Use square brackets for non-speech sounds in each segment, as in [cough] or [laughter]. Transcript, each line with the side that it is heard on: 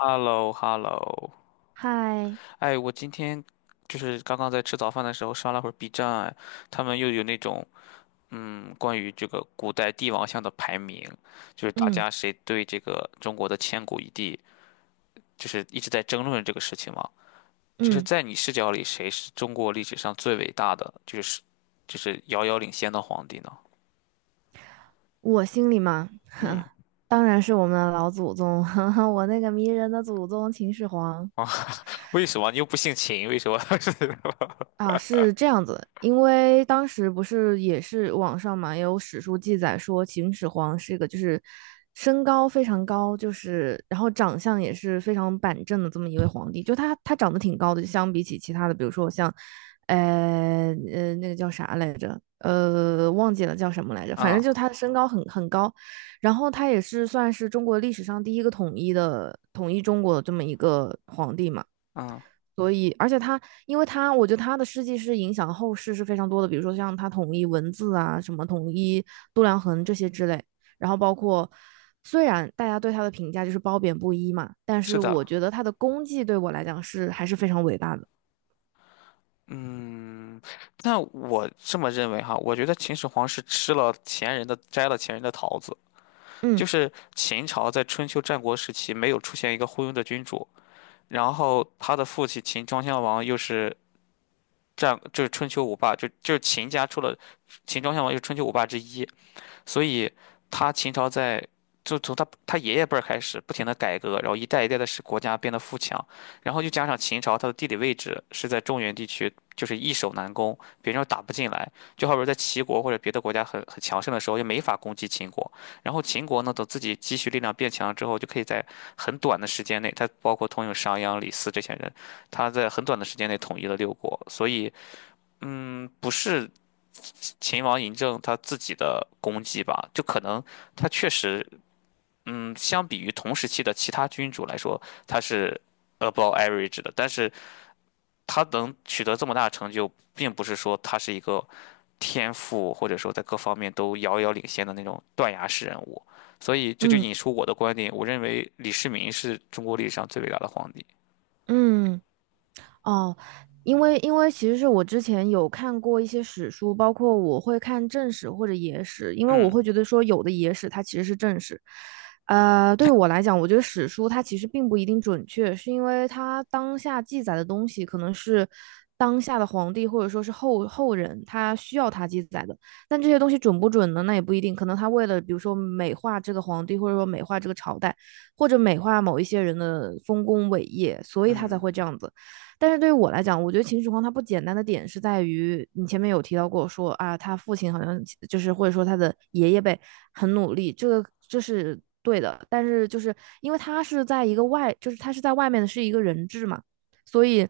left: h e l l o h e l l o
right: 嗨，
left: 哎，我今天就是刚刚在吃早饭的时候刷了会儿 B 站啊，哎他们又有那种关于这个古代帝王像的排名，就是大
right: 嗯
left: 家谁对这个中国的千古一帝，就是一直在争论这个事情嘛。就是
right: 嗯，
left: 在你视角里，谁是中国历史上最伟大的，就是遥遥领先的皇帝呢？
right: 我心里嘛，[laughs] 当然是我们的老祖宗，[laughs] 我那个迷人的祖宗秦始皇。
left: [laughs] 啊，为什么你又不姓秦？为什么？[laughs] 是。
right: 啊，是这样子，因为当时不是也是网上嘛，也有史书记载说秦始皇是一个就是身高非常高，就是然后长相也是非常板正的这么一位皇帝，就他长得挺高的，就相比起其他的，比如说像，那个叫啥来着，忘记了叫什么来着，反正
left: 嗯
right: 就他的身高很高，然后他也是算是中国历史上第一个统一中国的这么一个皇帝嘛。
left: 嗯。
right: 所以，而且他，因为他，我觉得他的事迹是影响后世是非常多的，比如说像他统一文字啊，什么统一度量衡这些之类，然后包括虽然大家对他的评价就是褒贬不一嘛，但
left: 是
right: 是
left: 的。
right: 我觉得他的功绩对我来讲是还是非常伟大的。
left: 嗯，那我这么认为哈，我觉得秦始皇是吃了前人的，摘了前人的桃子。就
right: 嗯
left: 是秦朝在春秋战国时期没有出现一个昏庸的君主，然后他的父亲秦庄襄王又是就是春秋五霸，就是秦家出了秦庄襄王又是春秋五霸之一，所以他秦朝在就从他爷爷辈儿开始不停的改革，然后一代一代的使国家变得富强，然后又加上秦朝它的地理位置是在中原地区，就是易守难攻，别人又打不进来，就好比在齐国或者别的国家很强盛的时候，就没法攻击秦国，然后秦国呢，等自己积蓄力量变强之后，就可以在很短的时间内，他包括通用商鞅、李斯这些人，他在很短的时间内统一了六国，所以不是。秦王嬴政他自己的功绩吧，就可能他确实，嗯，相比于同时期的其他君主来说，他是 above average 的，但是他能取得这么大的成就，并不是说他是一个天赋或者说在各方面都遥遥领先的那种断崖式人物，所以这就
right: 嗯
left: 引出我的观点，我认为李世民是中国历史上最伟大的皇帝。
right: 嗯，哦，因为其实是我之前有看过一些史书，包括我会看正史或者野史，因为我
left: 嗯
right: 会觉得说有的野史它其实是正史。对于我来讲，我觉得史书它其实并不一定准确，是因为它当下记载的东西可能是当下的皇帝或者说是后人他需要他记载的，但这些东西准不准呢？那也不一定，可能他为了比如说美化这个皇帝，或者说美化这个朝代，或者美化某一些人的丰功伟业，所以他才
left: 嗯。
right: 会这样子。但是对于我来讲，我觉得秦始皇他不简单的点是在于，你前面有提到过说啊，他父亲好像就是或者说他的爷爷辈很努力，这是对的。但是就是因为他是在一个外，就是他是在外面的是一个人质嘛，所以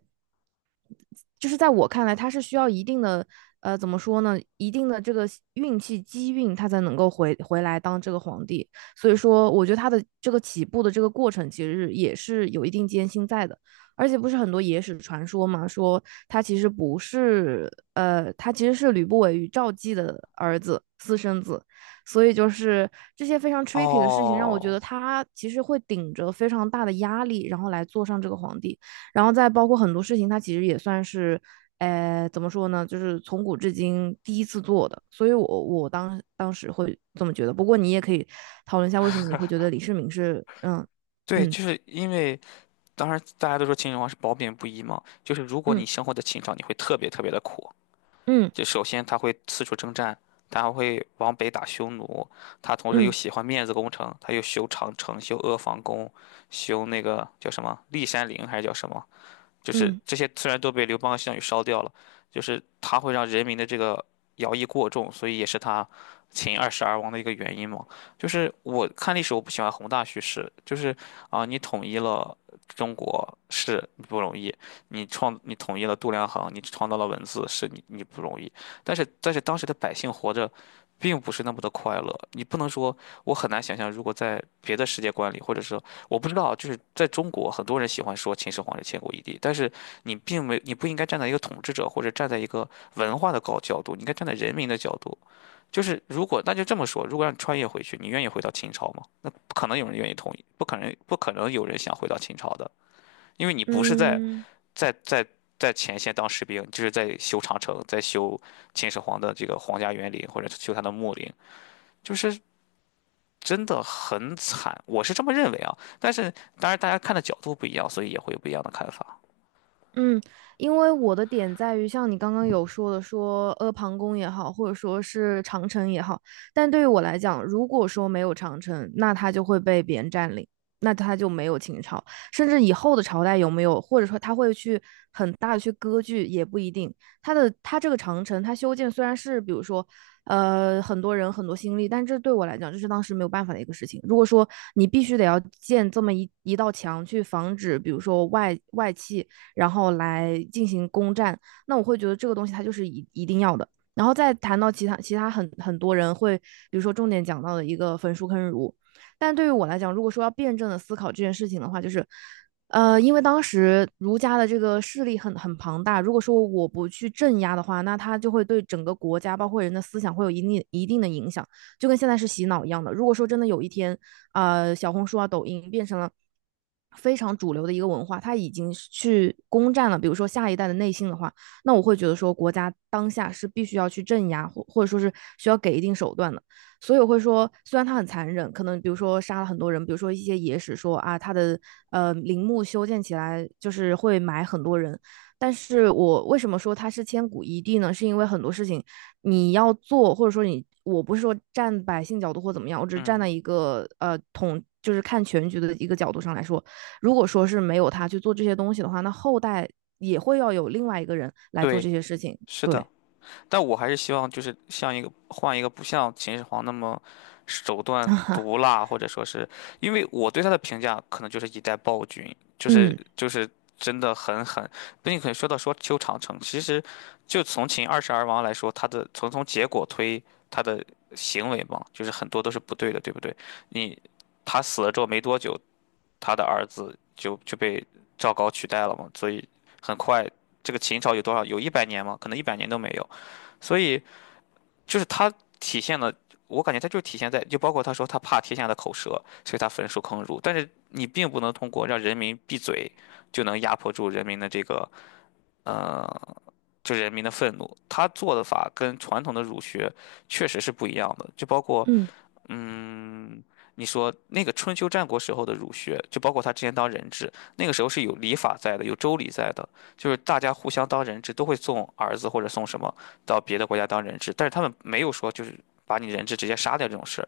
right: 就是在我看来，他是需要一定的怎么说呢，一定的这个运气机运，他才能够回来当这个皇帝。所以说，我觉得他的这个起步的这个过程，其实也是有一定艰辛在的。而且不是很多野史传说嘛，说他其实不是，他其实是吕不韦与赵姬的儿子，私生子，所以就是这些非常 tricky 的事情，让我觉
left: 哦。
right: 得他其实会顶着非常大的压力，然后来坐上这个皇帝。然后再包括很多事情，它其实也算是，怎么说呢，就是从古至今第一次做的，所以我当时会这么觉得。不过你也可以讨论一下，为什么你会觉得李世民是，嗯
left: 对，
right: 嗯
left: 就是因为。当然，大家都说秦始皇是褒贬不一嘛，就是如果你
right: 嗯
left: 生活在秦朝，你会特别特别的苦。
right: 嗯
left: 就首先他会四处征战，他还会往北打匈奴，他同时又
right: 嗯
left: 喜欢面子工程，他又修长城、修阿房宫、修那个叫什么骊山陵还是叫什么？
right: 嗯嗯。
left: 就是
right: 嗯嗯
left: 这些虽然都被刘邦和项羽烧掉了，就是他会让人民的这个徭役过重，所以也是他秦二世而亡的一个原因嘛。就是我看历史，我不喜欢宏大叙事，就是啊，你统一了中国是你不容易，你创你统一了度量衡，你创造了文字是你不容易，但是当时的百姓活着。并不是那么的快乐，你不能说我很难想象，如果在别的世界观里，或者是我不知道，就是在中国，很多人喜欢说秦始皇是千古一帝，但是你并没，你不应该站在一个统治者或者站在一个文化的高角度，你应该站在人民的角度。就是如果那就这么说，如果让你穿越回去，你愿意回到秦朝吗？那不可能有人愿意同意，不可能，不可能有人想回到秦朝的，因为你不是在
right: 嗯
left: 在在前线当士兵，你就是在修长城，在修秦始皇的这个皇家园林或者修他的墓陵，就是真的很惨，我是这么认为啊。但是当然大家看的角度不一样，所以也会有不一样的看法。
right: 嗯，因为我的点在于，像你刚刚有说的说，阿房宫也好，或者说是长城也好，但对于我来讲，如果说没有长城，那它就会被别人占领，那它就没有秦朝，甚至以后的朝代有没有，或者说它会去很大的去割据也不一定。它这个长城，它修建虽然是比如说，很多人很多心力，但这对我来讲，这是当时没有办法的一个事情。如果说你必须得要建这么一道墙去防止，比如说外戚。然后来进行攻占。那我会觉得这个东西它就是一定要的。然后再谈到其他很多人会，比如说重点讲到的一个焚书坑儒，但对于我来讲，如果说要辩证的思考这件事情的话，就是，因为当时儒家的这个势力很庞大，如果说我不去镇压的话，那它就会对整个国家包括人的思想会有一定的影响。就跟现在是洗脑一样的。如果说真的有一天，小红书啊、抖音变成了非常主流的一个文化，它已经去攻占了，比如说下一代的内心的话，那我会觉得说国家当下是必须要去镇压，或者说是需要给一定手段的。所以我会说，虽然它很残忍，可能比如说杀了很多人，比如说一些野史说啊，它的陵墓修建起来就是会埋很多人。但是我为什么说它是千古一帝呢？是因为很多事情你要做，或者说你，我不是说站百姓角度或怎么样，我只是站
left: 嗯。
right: 在一个就是看全局的一个角度上来说，如果说是没有他去做这些东西的话，那后代也会要有另外一个人来做
left: 对，
right: 这些事情。
left: 是的。
right: 对，
left: 但我还是希望就是像一个换一个不像秦始皇那么手段
right: [laughs]
left: 毒辣，或者说是因为我对他的评价可能就是一代暴君，就是
right: 嗯
left: 就是真的很狠。可且说到说修长城，其实就从秦二世而亡来说，他的从结果推他的行为嘛，就是很多都是不对的，对不对？你他死了之后没多久，他的儿子就被赵高取代了嘛，所以很快这个秦朝有多少？有一百年吗？可能一百年都没有。所以就是他体现了，我感觉他就体现在，就包括他说他怕天下的口舌，所以他焚书坑儒。但是你并不能通过让人民闭嘴，就能压迫住人民的这个呃，就人民的愤怒。他做的法跟传统的儒学确实是不一样的，就包括
right: 嗯
left: 嗯，你说那个春秋战国时候的儒学，就包括他之前当人质，那个时候是有礼法在的，有周礼在的，就是大家互相当人质都会送儿子或者送什么到别的国家当人质，但是他们没有说就是把你人质直接杀掉这种事儿，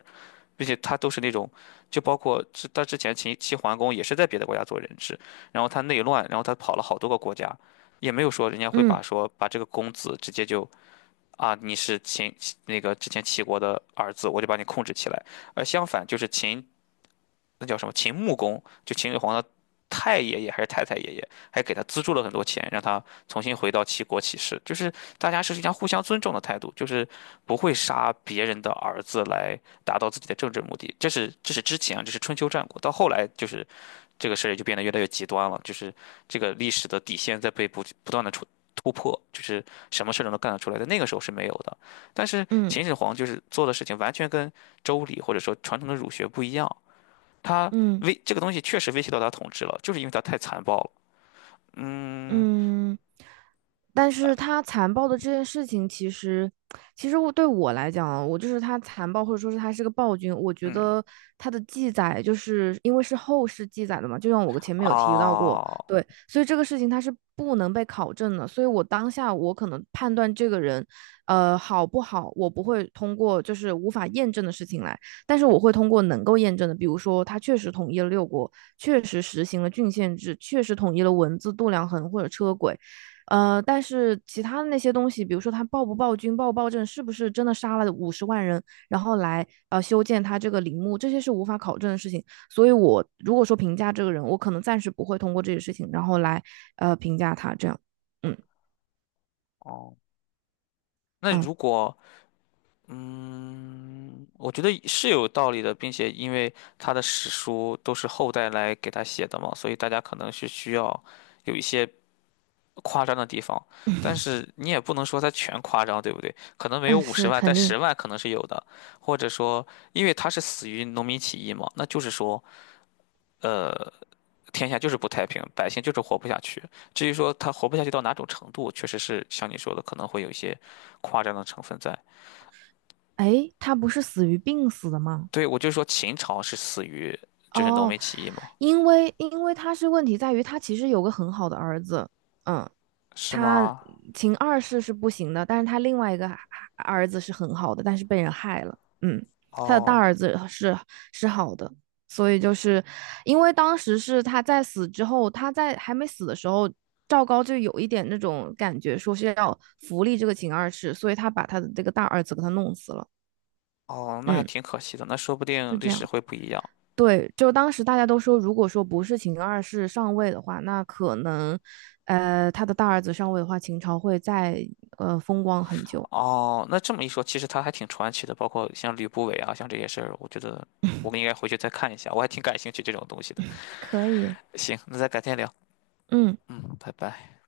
left: 并且他都是那种，就包括他之前秦齐桓公也是在别的国家做人质，然后他内乱，然后他跑了好多个国家，也没有说人家会把
right: 嗯
left: 说把这个公子直接就啊，你是秦那个之前齐国的儿子，我就把你控制起来。而相反，就是秦那叫什么秦穆公，就秦始皇的太爷爷还是太太爷爷，还给他资助了很多钱，让他重新回到齐国起事。就是大家是一样互相尊重的态度，就是不会杀别人的儿子来达到自己的政治目的。这是之前啊这是春秋战国，到后来就是这个事儿就变得越来越极端了，就是这个历史的底线在被不断的突破，就是什么事儿都能干得出来，在那个时候是没有的。但是
right: 嗯
left: 秦始皇就是做的事情完全跟周礼或者说传统的儒学不一样，他
right: 嗯。
left: 这个东西确实威胁到他统治了，就是因为他太残暴了。嗯
right: 嗯，但是他残暴的这件事情，其实对我来讲啊，我就是他残暴，或者说是他是个暴君。我觉
left: 嗯。
right: 得他的记载，就是因为是后世记载的嘛，就像我前面有提到过，
left: 啊。
right: 对，所以这个事情他是不能被考证的。所以我当下我可能判断这个人，好不好，我不会通过就是无法验证的事情来。但是我会通过能够验证的，比如说他确实统一了六国，确实实行了郡县制，确实统一了文字、度量衡或者车轨，但是其他的那些东西，比如说他暴不暴君、暴不暴政，是不是真的杀了50万人，然后来修建他这个陵墓，这些是无法考证的事情。所以我如果说评价这个人，我可能暂时不会通过这些事情，然后来评价他这样。嗯
left: 哦。那如
right: 嗯
left: 果嗯，我觉得是有道理的，并且因为他的史书都是后代来给他写的嘛，所以大家可能是需要有一些。夸张的地方，但是你也不能说它全夸张，对不对？可能没有
right: 嗯，
left: 五十
right: 是
left: 万，但
right: 肯定。
left: 十万可能是有的。或者说，因为他是死于农民起义嘛，那就是说，呃，天下就是不太平，百姓就是活不下去。至于说他活不下去到哪种程度，确实是像你说的，可能会有一些夸张的成分在。
right: 哎，他不是死于病死的吗？
left: 对，我就说秦朝是死于就是农
right: 哦，
left: 民起义嘛，
right: 因为他是问题在于他其实有个很好的儿子，嗯，
left: 是
right: 他
left: 吗？
right: 秦二世是不行的，但是他另外一个儿子是很好的，但是被人害了，嗯，他的大
left: 哦
right: 儿子是好的，所以就是因为当时是他在死之后，他在还没死的时候，赵高就有一点那种感觉，说是要扶立这个秦二世，所以他把他的这个大儿子给他弄死了，
left: 哦，那还
right: 嗯，
left: 挺可惜的，那说不
right: 是
left: 定历
right: 这
left: 史
right: 样。
left: 会不一样。
right: 对，就当时大家都说，如果说不是秦二世上位的话，那可能，他的大儿子上位的话，秦朝会再风光很久。
left: 哦，那这么一说，其实他还挺传奇的，包括像吕不韦啊，像这些事儿，我觉得我们应该回去再看一下，我还挺感兴趣这种东西的。
right: 可以，
left: 行，那咱改天聊，
right: 嗯。
left: 嗯，拜拜。